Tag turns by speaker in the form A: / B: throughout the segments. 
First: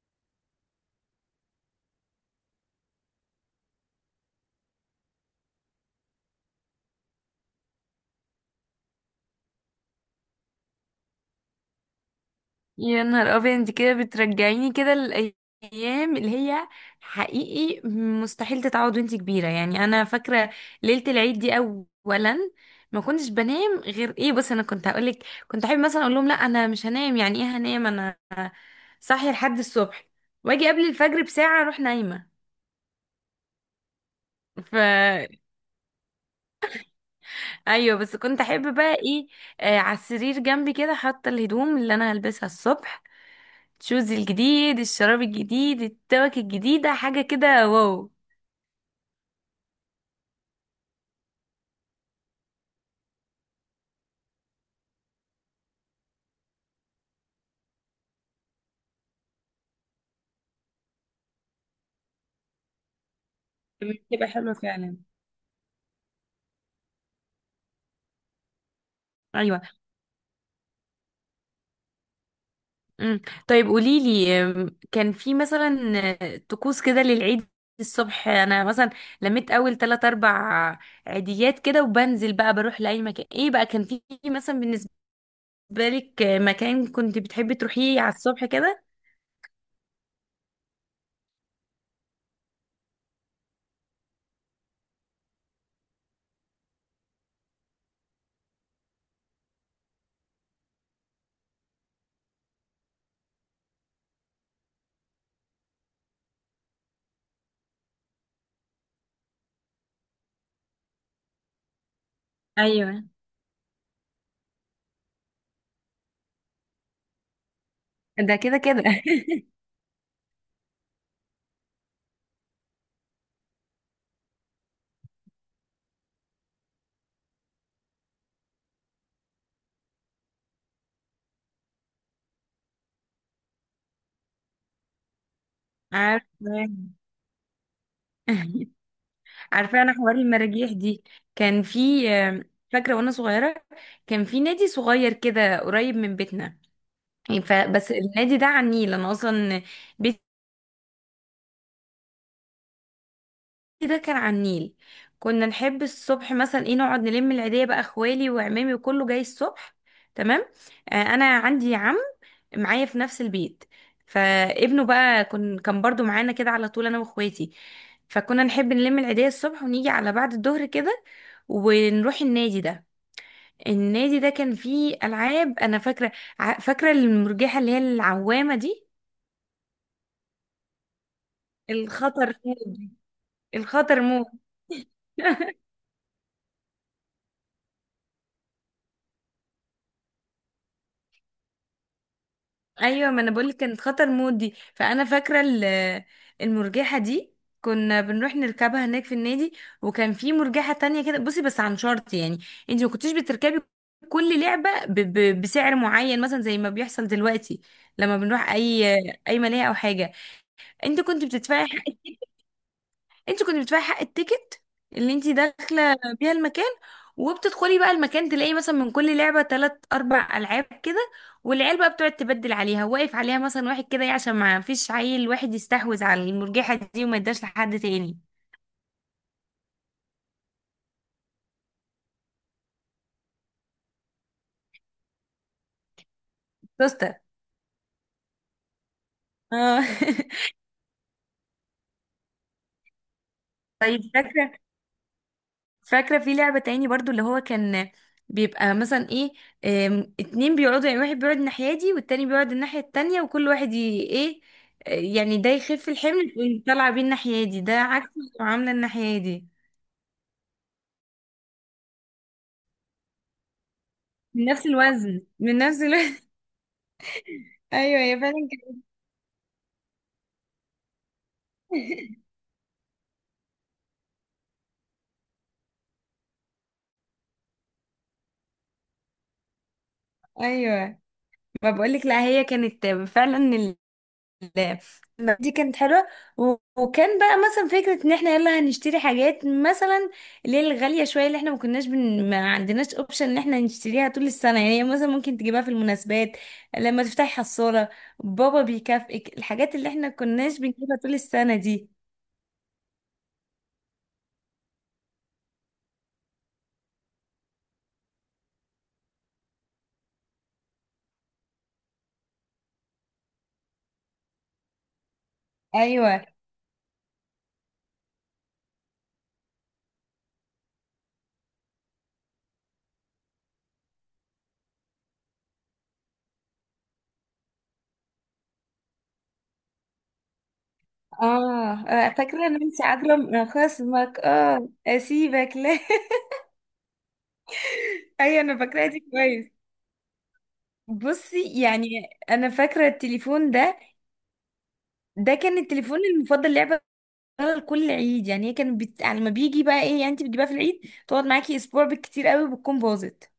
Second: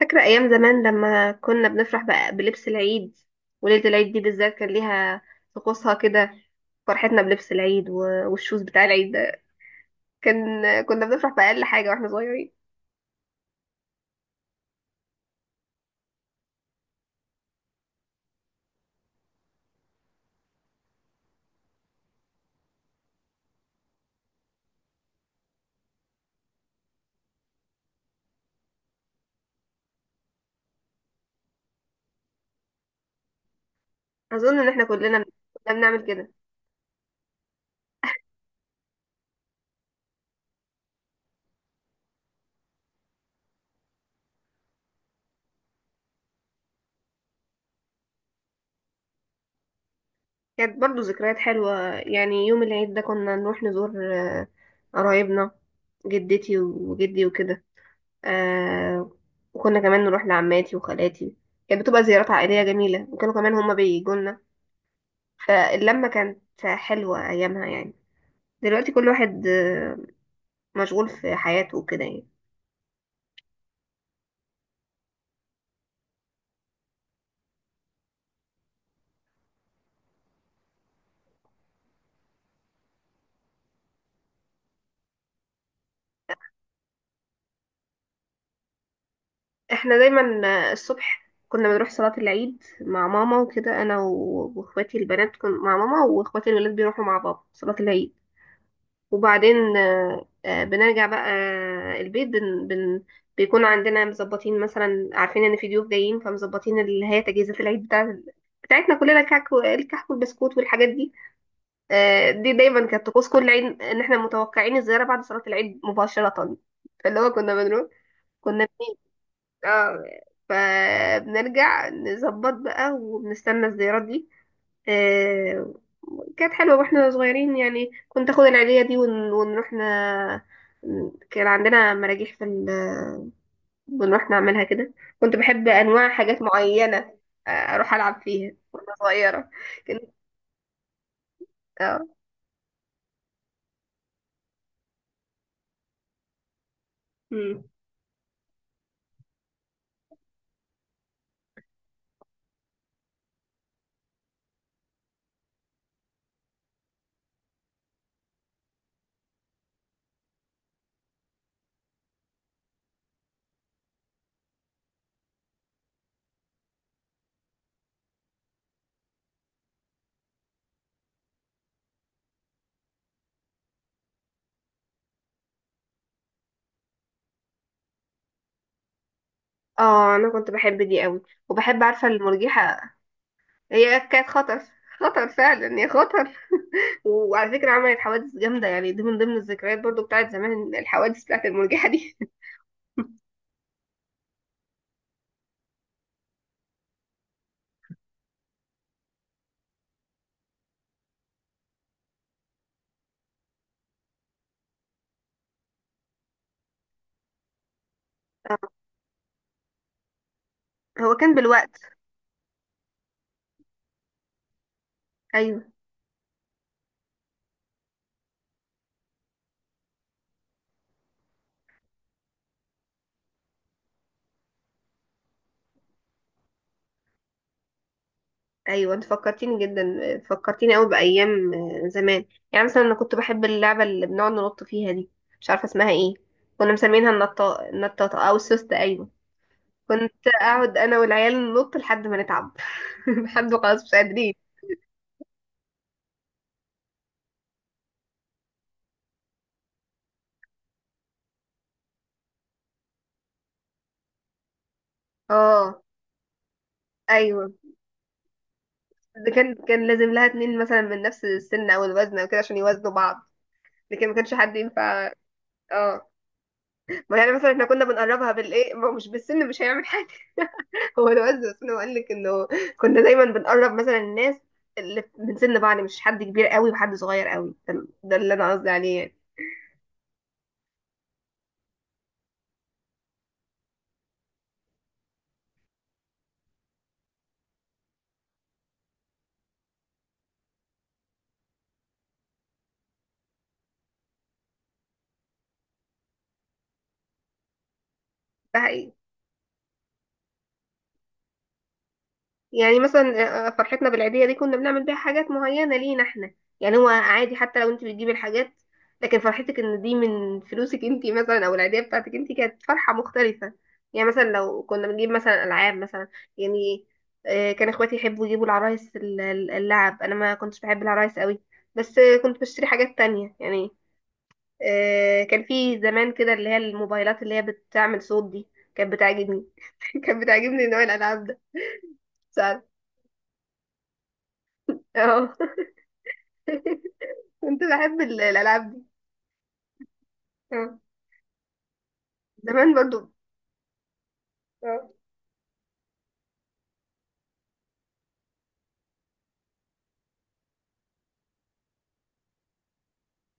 A: فاكرة أيام زمان لما كنا بنفرح بقى بلبس العيد، وليلة العيد دي بالذات كان ليها طقوسها كده. فرحتنا بلبس العيد و- والشوز بتاع العيد ده كان كنا بنفرح بأقل حاجة واحنا صغيرين.
B: يا نهار ابيض، انت كده بترجعيني كده الايام اللي هي حقيقي مستحيل تتعوض وانت كبيره. يعني انا فاكره ليله العيد دي. اولا ما كنتش بنام، غير ايه، بص انا كنت هقولك، كنت احب مثلا اقول لهم لا انا مش هنام. يعني ايه هنام؟ انا صاحيه لحد الصبح واجي قبل الفجر بساعه اروح نايمه.
A: أظن إن
B: ف
A: احنا كلنا كنا بنعمل كده.
B: ايوه، بس كنت احب بقى ايه، على السرير جنبي كده حاطه الهدوم اللي انا هلبسها الصبح، شوز الجديد، الشراب الجديد، التوك الجديدة، حاجة كده واو.
A: كانت برضو ذكريات حلوة، يعني يوم العيد ده كنا نروح نزور قرايبنا، جدتي وجدي وكده. آه، وكنا كمان نروح لعماتي وخالاتي. كانت بتبقى زيارات عائلية جميلة، وكانوا كمان هما
B: بتبقى
A: بيجولنا.
B: حلوة فعلا.
A: فاللمة كانت حلوة أيامها يعني. دلوقتي كل واحد
B: ايوه.
A: مشغول في حياته وكده يعني.
B: امم طيب قولي لي، كان في مثلا طقوس كده للعيد؟ الصبح انا مثلا لميت اول تلات اربع عيديات كده وبنزل بقى بروح لاي مكان. ايه بقى كان في مثلا بالنسبه لك، مكان كنت بتحبي تروحيه على الصبح كده؟
A: احنا دايما الصبح كنا بنروح صلاة العيد مع ماما وكده، أنا و- وإخواتي البنات كن مع ماما، وإخواتي الولاد بيروحوا مع بابا صلاة العيد. وبعدين بنرجع بقى البيت. بن بن بيكون عندنا مظبطين مثلا، عارفين إن في ضيوف جايين، فمظبطين اللي هي تجهيزات العيد بتاعتنا كلنا، الكعك الكحك والبسكوت والحاجات دي. دي دايما
B: ايوه
A: كانت طقوس كل عيد، ان احنا متوقعين الزياره بعد صلاه العيد مباشره. فاللي هو
B: ده كده
A: كنا
B: كده.
A: بنيجي. اه فبنرجع نظبط بقى وبنستنى الزيارات دي. آه، كانت حلوه واحنا صغيرين يعني، كنت اخد العيديه دي ونروح كان عندنا مراجيح في بنروح نعملها كده. كنت بحب انواع حاجات
B: عارفه.
A: معينه، اروح العب فيها وانا صغيره.
B: عارفه انا
A: كنت
B: حوار المراجيح دي. كان
A: اه
B: في فاكره وانا صغيره كان في نادي صغير كده قريب من بيتنا.
A: مم.
B: فبس النادي ده على النيل، انا اصلا بيتي ده كان على النيل. كنا نحب الصبح مثلا ايه، نقعد نلم العيديه بقى، اخوالي وعمامي وكله جاي الصبح. تمام. انا عندي عم معايا في نفس البيت، فابنه بقى كان برضو معانا كده على طول انا واخواتي. فكنا نحب نلم العيديه الصبح ونيجي على بعد الظهر كده ونروح النادي ده. النادي ده كان فيه العاب. انا فاكره، فاكره المرجحه اللي هي العوامه دي،
A: اه انا كنت بحب دي قوي، وبحب عارفه
B: الخطر مود
A: المرجحه،
B: دي،
A: هي
B: الخطر مود.
A: كانت خطر. خطر فعلا، هي خطر. وعلى فكره عملت حوادث جامده، يعني دي من ضمن الذكريات برضو بتاعت زمان، الحوادث بتاعت المرجحه دي
B: ايوه ما انا بقولك كانت خطر مود دي. فانا فاكره المرجحه دي كنا بنروح نركبها هناك في النادي. وكان في مرجحه تانية كده، بصي، بس عن شرط يعني. انت ما كنتيش بتركبي كل لعبه ب بسعر معين، مثلا زي ما بيحصل دلوقتي لما بنروح اي ملاهي او حاجه. انت
A: هو
B: كنت
A: كان
B: بتدفعي
A: بالوقت.
B: حق، انت كنت بتدفعي حق التيكت اللي انت
A: ايوه،
B: داخله بيها المكان. وبتدخلي بقى المكان تلاقي مثلا من كل لعبه تلات اربع العاب كده، والعيال بقى بتقعد تبدل عليها، واقف عليها مثلا واحد كده ايه عشان ما فيش عيل واحد يستحوذ على المرجحه دي وما يداش لحد تاني.
A: ايوه انت فكرتيني جدا، فكرتيني قوي بايام زمان. يعني مثلا انا كنت بحب اللعبه اللي بنقعد ننط فيها دي، مش عارفه اسمها ايه. كنا مسمينها
B: توستة،
A: النطاطه النطاطه او السوسته، ايوه.
B: اه.
A: كنت اقعد انا والعيال ننط لحد ما نتعب، لحد ما خلاص مش
B: طيب
A: قادرين.
B: فاكره، فاكرة في لعبة تاني برضو اللي هو كان بيبقى مثلا ايه، اتنين بيقعدوا، يعني واحد بيقعد الناحية دي والتاني بيقعد الناحية التانية وكل واحد ايه، يعني ده
A: اه
B: يخف الحمل ويطلع بيه الناحية
A: ايوه،
B: دي، ده عكس المعاملة الناحية
A: ده
B: دي.
A: كان لازم لها اتنين مثلا من نفس السن او الوزن او كده عشان يوازنوا بعض، لكن ما كانش
B: من
A: حد
B: نفس
A: ينفع.
B: الوزن، من نفس
A: اه
B: الوزن.
A: ما يعني مثلا احنا كنا
B: ايوه هي
A: بنقربها
B: فعلا
A: بالايه،
B: كده.
A: ما هو مش بالسن مش هيعمل حاجه. هو الوزن بس، انا بقول لك انه كنا دايما بنقرب مثلا الناس اللي من سن بعض، مش حد كبير قوي وحد صغير قوي، ده اللي انا قصدي عليه يعني.
B: ايوه ما بقولك، لا هي كانت فعلا، لا دي كانت حلوة. وكان بقى مثلا فكرة ان احنا يلا هنشتري حاجات مثلا اللي هي الغالية شوية، اللي احنا ما كناش ما عندناش اوبشن ان احنا نشتريها طول السنة. يعني هي مثلا ممكن تجيبها في المناسبات لما تفتحي حصالة،
A: ده
B: بابا
A: حقيقي،
B: بيكافئك الحاجات اللي احنا كناش بنجيبها طول السنة دي.
A: يعني مثلا فرحتنا بالعيدية دي كنا بنعمل بيها حاجات معينة لينا احنا، يعني هو عادي حتى لو انت بتجيبي الحاجات، لكن فرحتك ان دي من فلوسك انت مثلا او العيدية بتاعتك انت كانت فرحة مختلفة. يعني مثلا لو كنا بنجيب مثلا العاب مثلا،
B: ايوه.
A: يعني كان اخواتي يحبوا يجيبوا العرايس اللعب. انا ما كنتش بحب العرايس قوي، بس كنت بشتري حاجات تانية يعني. كان في زمان كده اللي هي الموبايلات اللي هي بتعمل صوت دي، كانت بتعجبني. كانت بتعجبني نوع الالعاب ده.
B: اه، فاكرة
A: ساعات
B: نانسي عجرم، خصمك اه
A: اه
B: اسيبك لا.
A: كنت بحب ال-
B: ايوه انا
A: الألعاب دي.
B: فاكراها دي كويس.
A: اه
B: بصي يعني انا
A: زمان
B: فاكره
A: برضو.
B: التليفون ده،
A: اه
B: ده كان التليفون المفضل لعبه. بتشتغل كل عيد، يعني هي يعني لما بيجي بقى ايه، يعني انت بتجيبها في العيد تقعد معاكي اسبوع بالكتير قوي بتكون باظت.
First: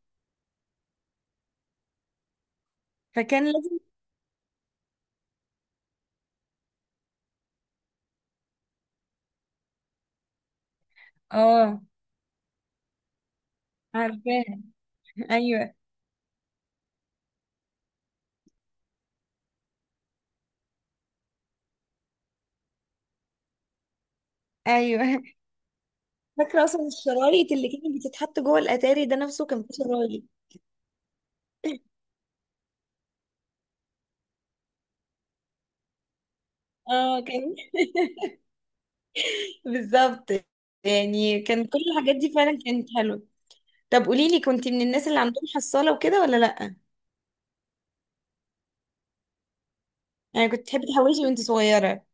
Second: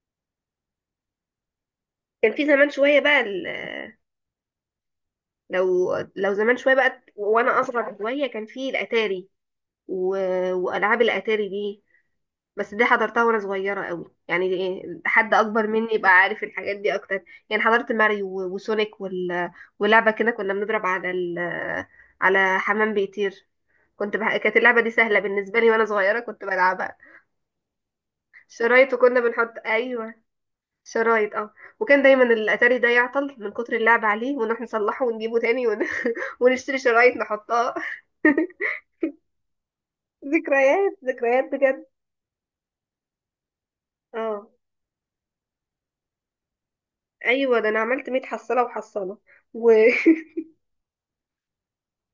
A: كان في زمان شوية بقى
B: فكان
A: ال-
B: لازم.
A: لو لو زمان شوية بقى وأنا أصغر شوية كان في الأتاري و... وألعاب الأتاري
B: اه.
A: دي. بس دي حضرتها وأنا صغيرة قوي،
B: عارفاه،
A: يعني إيه، حد أكبر
B: ايوه.
A: مني يبقى عارف الحاجات دي أكتر. يعني حضرت ماريو و- وسونيك ولعبة كده كنا بنضرب على حمام بيطير. كانت اللعبة دي سهلة
B: ايوه.
A: بالنسبة لي، وأنا صغيرة كنت
B: فاكره اصلا
A: بلعبها.
B: الشرايط اللي كانت بتتحط جوه
A: شرايط،
B: الاتاري ده،
A: وكنا
B: نفسه
A: بنحط
B: كان فيه
A: أيوه
B: شرايط.
A: شرايط. اه وكان دايما الاتاري ده يعطل من كتر اللعب عليه، ونروح نصلحه ونجيبه تاني ونشتري شرايط
B: اه كان.
A: نحطها.
B: بالظبط.
A: ذكريات
B: يعني
A: ذكريات
B: كان كل
A: بجد.
B: الحاجات دي فعلا كانت حلوه. طب قولي لي،
A: اه
B: كنت من الناس اللي عندهم حصاله وكده ولا لا؟
A: ايوه، ده انا عملت 100 حصاله وحصاله. وكنت
B: يعني كنت تحبي تحوشي وانت صغيره؟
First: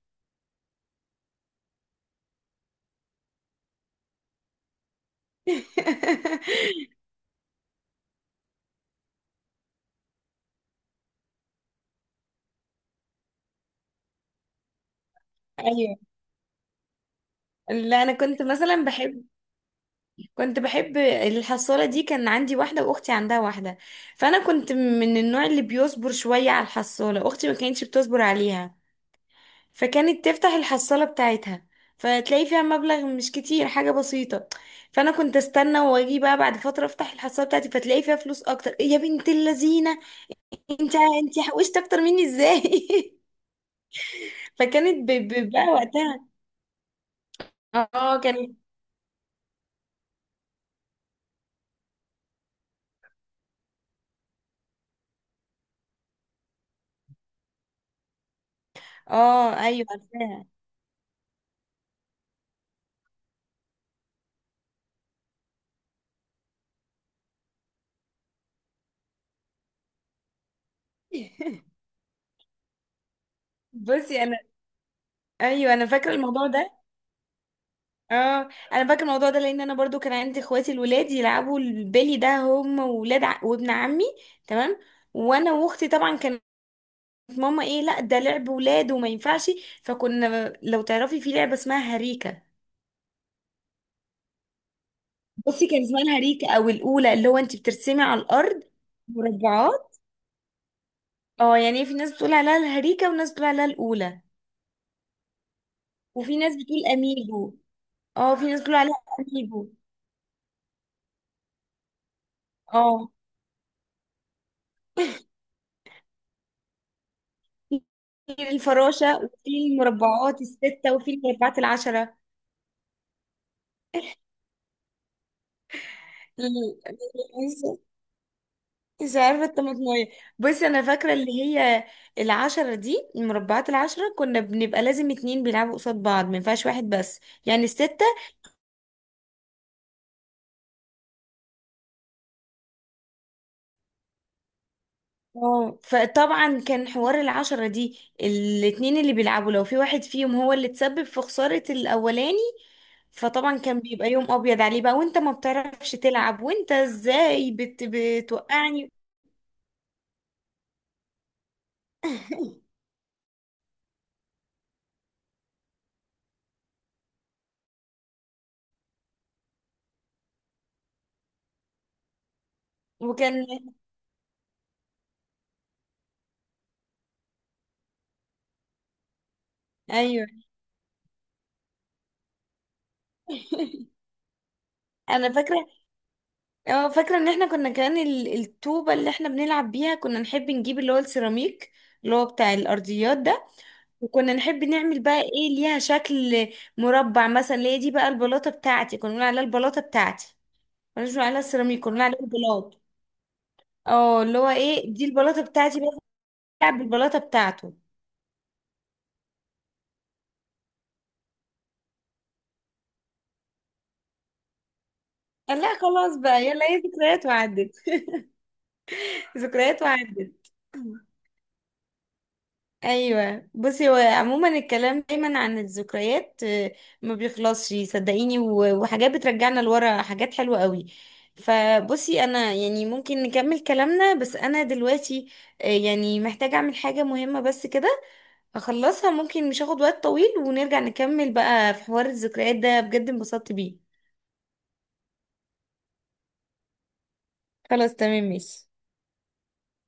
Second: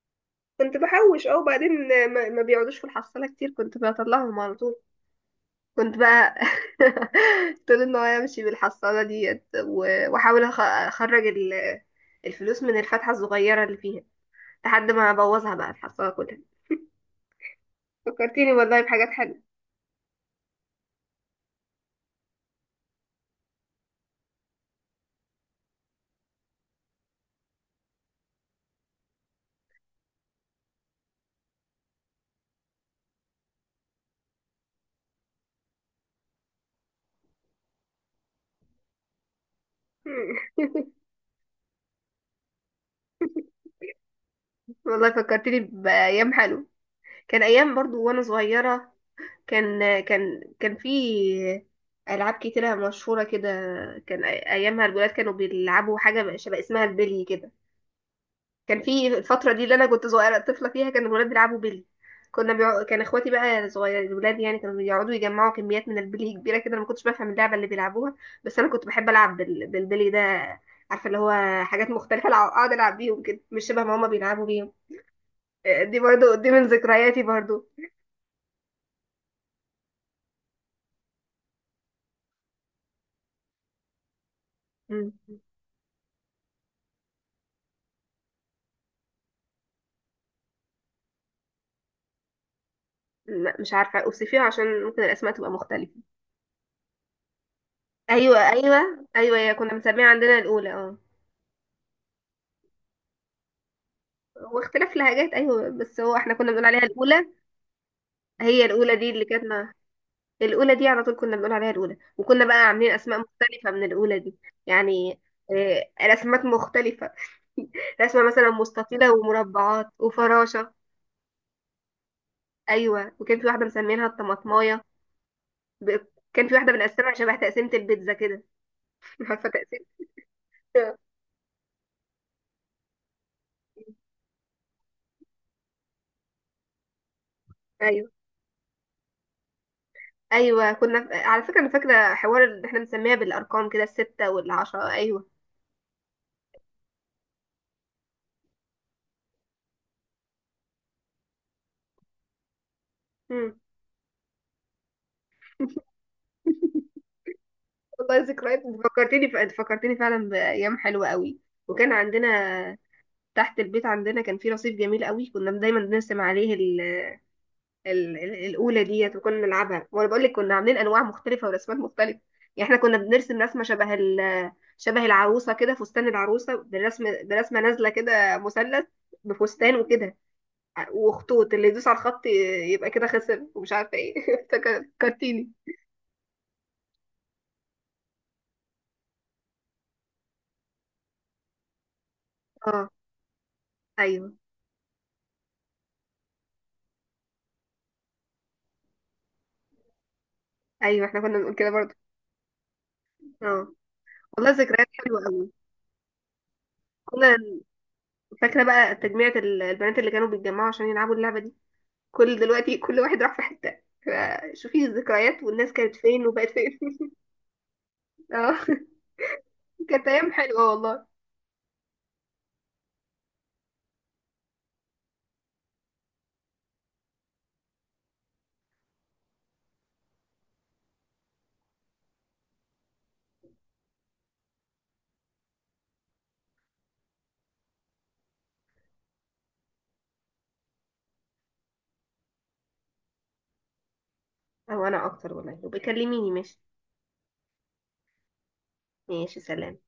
A: بحوش. اه وبعدين ما بيقعدوش في الحصاله كتير، كنت بطلعهم على طول. كنت بقى طول النهار امشي بالحصاله ديت و- واحاول اخرج الفلوس من الفتحه الصغيره اللي فيها لحد ما ابوظها بقى
B: ايوه،
A: الحصاله كلها.
B: لا انا كنت
A: فكرتيني والله
B: مثلا
A: بحاجات
B: بحب،
A: حلوه.
B: كنت بحب الحصالة دي. كان عندي واحدة وأختي عندها واحدة. فأنا كنت من النوع اللي بيصبر شوية على الحصالة، أختي ما كانتش بتصبر عليها، فكانت تفتح الحصالة بتاعتها فتلاقي فيها مبلغ مش كتير، حاجة بسيطة. فأنا كنت استنى وأجي بقى بعد فترة أفتح الحصالة بتاعتي فتلاقي فيها فلوس أكتر. إيه يا بنت اللذينة، أنت أنت حوشت أكتر مني إزاي؟
A: والله
B: فكانت
A: فكرتني
B: بقى وقتها.
A: بأيام حلوة، كان أيام برضو
B: اه
A: وأنا
B: كانت.
A: صغيرة. كان في ألعاب كتيرة مشهورة كده. كان أيامها الولاد كانوا بيلعبوا حاجة شبه اسمها البلي كده. كان في الفترة دي
B: اه
A: اللي أنا
B: أيوه
A: كنت صغيرة
B: عارفاها.
A: طفلة فيها كان الولاد بيلعبوا بلي. كان اخواتي بقى صغير الولاد يعني كانوا بيقعدوا يجمعوا كميات من البلي كبيرة كده. أنا ما كنتش بفهم اللعبة اللي بيلعبوها، بس أنا كنت بحب ألعب بالبلي ده، عارفة اللي هو حاجات مختلفة أقعد ألعب بيهم كده مش شبه ما هما
B: بصي أنا،
A: بيلعبوا بيهم.
B: ايوه انا
A: دي
B: فاكره
A: برضو
B: الموضوع
A: دي من
B: ده.
A: ذكرياتي برضو.
B: اه انا فاكره الموضوع ده لان انا برضو كان عندي اخواتي الولاد يلعبوا البلي ده هم وابن عمي. تمام.
A: مم.
B: وانا واختي طبعا كانت ماما ايه، لا ده لعب ولاد وما ينفعش. فكنا، لو تعرفي، في لعبه اسمها هريكه.
A: لا مش عارفة أوصفيها عشان ممكن الأسماء تبقى
B: بصي كان
A: مختلفة.
B: اسمها الهريكه او الاولى، اللي هو انت بترسمي على
A: أيوة
B: الارض
A: أيوة أيوة، هي كنا
B: مربعات.
A: بنسميها عندنا الأولى. اه
B: اه يعني إيه؟ في ناس بتقول عليها الهريكه وناس بتقول عليها الاولى،
A: هو اختلاف لهجات، أيوة بس هو احنا
B: وفي
A: كنا
B: ناس
A: بنقول عليها
B: بتقول
A: الأولى.
B: اميجو. اه، في ناس
A: هي
B: بتقول عليها
A: الأولى دي اللي كانت
B: اميجو.
A: الأولى دي على طول كنا بنقول عليها الأولى، وكنا بقى عاملين
B: اه،
A: أسماء مختلفة من الأولى دي. يعني رسمات مختلفة، رسمة مثلا
B: في
A: مستطيلة
B: الفراشة وفي
A: ومربعات
B: المربعات
A: وفراشة.
B: الستة وفي المربعات العشرة.
A: أيوة، وكان في واحدة مسمينها الطماطماية، ب- كان في واحدة
B: ال-
A: بنقسمها شبه تقسيمة
B: مش
A: البيتزا كده.
B: مش عارفة
A: عارفة تقسيمة.
B: الطماطمية. بس أنا فاكرة اللي هي العشرة دي، المربعات العشرة كنا بنبقى لازم اتنين بيلعبوا قصاد بعض، ما ينفعش واحد بس. يعني الستة،
A: ايوه ايوه، كنا على فكره انا فاكره حوار اللي احنا بنسميها بالارقام كده، السته والعشره، ايوه.
B: اه. فطبعا كان حوار العشرة دي الاتنين اللي بيلعبوا، لو في واحد فيهم هو اللي تسبب في خسارة الأولاني،
A: مم.
B: فطبعا كان بيبقى يوم أبيض عليه بقى. وانت ما بتعرفش تلعب، وانت ازاي
A: والله ذكريات، انت
B: بتوقعني؟
A: فكرتني ف... انت فكرتني فعلا بايام حلوه قوي. وكان عندنا تحت البيت عندنا كان في رصيف جميل قوي، كنا دايما بنرسم عليه الاولى ديت وكنا نلعبها. وانا بقول لك كنا عاملين انواع مختلفه ورسمات مختلفه، يعني احنا كنا بنرسم
B: وكان.
A: رسمه شبه العروسه كده، فستان العروسه بالرسم برسمه نازله كده مثلث بفستان وكده،
B: ايوه.
A: وخطوط اللي يدوس على الخط يبقى كده خسر ومش عارفه ايه.
B: انا
A: فكرتيني.
B: فاكره. اه فاكره ان احنا كنا كمان الطوبه اللي احنا بنلعب بيها كنا نحب نجيب اللي هو السيراميك، اللي هو بتاع
A: اه
B: الارضيات ده.
A: ايوه
B: وكنا نحب نعمل بقى ايه، ليها شكل مربع مثلا، اللي هي دي بقى البلاطه بتاعتي، كنا بنقول عليها البلاطه بتاعتي،
A: ايوه،
B: كنا بنقول
A: احنا كنا
B: عليها
A: بنقول كده
B: السيراميك، كنا
A: برضه.
B: بنقول عليها البلاط.
A: اه
B: اه، اللي
A: والله
B: هو
A: ذكريات
B: ايه دي
A: حلوه
B: البلاطه
A: قوي.
B: بتاعتي بقى، بيلعب بالبلاطه
A: كنا
B: بتاعته.
A: فاكره بقى تجميعة البنات اللي كانوا بيتجمعوا عشان يلعبوا اللعبه دي. كل دلوقتي كل واحد راح في حته، شوفي الذكريات
B: قال لا
A: والناس كانت
B: خلاص
A: فين
B: بقى،
A: وبقت
B: يلا هي
A: فين.
B: ذكريات وعدت.
A: اه
B: ذكريات
A: كانت ايام
B: وعدت.
A: حلوه والله.
B: ايوه بصي هو عموما الكلام دايما عن الذكريات، ما بيخلصش صدقيني. وحاجات بترجعنا لورا حاجات حلوه قوي. فبصي انا يعني ممكن نكمل كلامنا، بس انا دلوقتي يعني محتاجه اعمل حاجه مهمه بس كده اخلصها، ممكن مش هاخد وقت طويل ونرجع نكمل بقى في حوار الذكريات ده، بجد انبسطت بيه.
A: او انا اكتر والله، وبيكلميني ماشي.
B: خلاص تمام ماشي.
A: ماشي سلام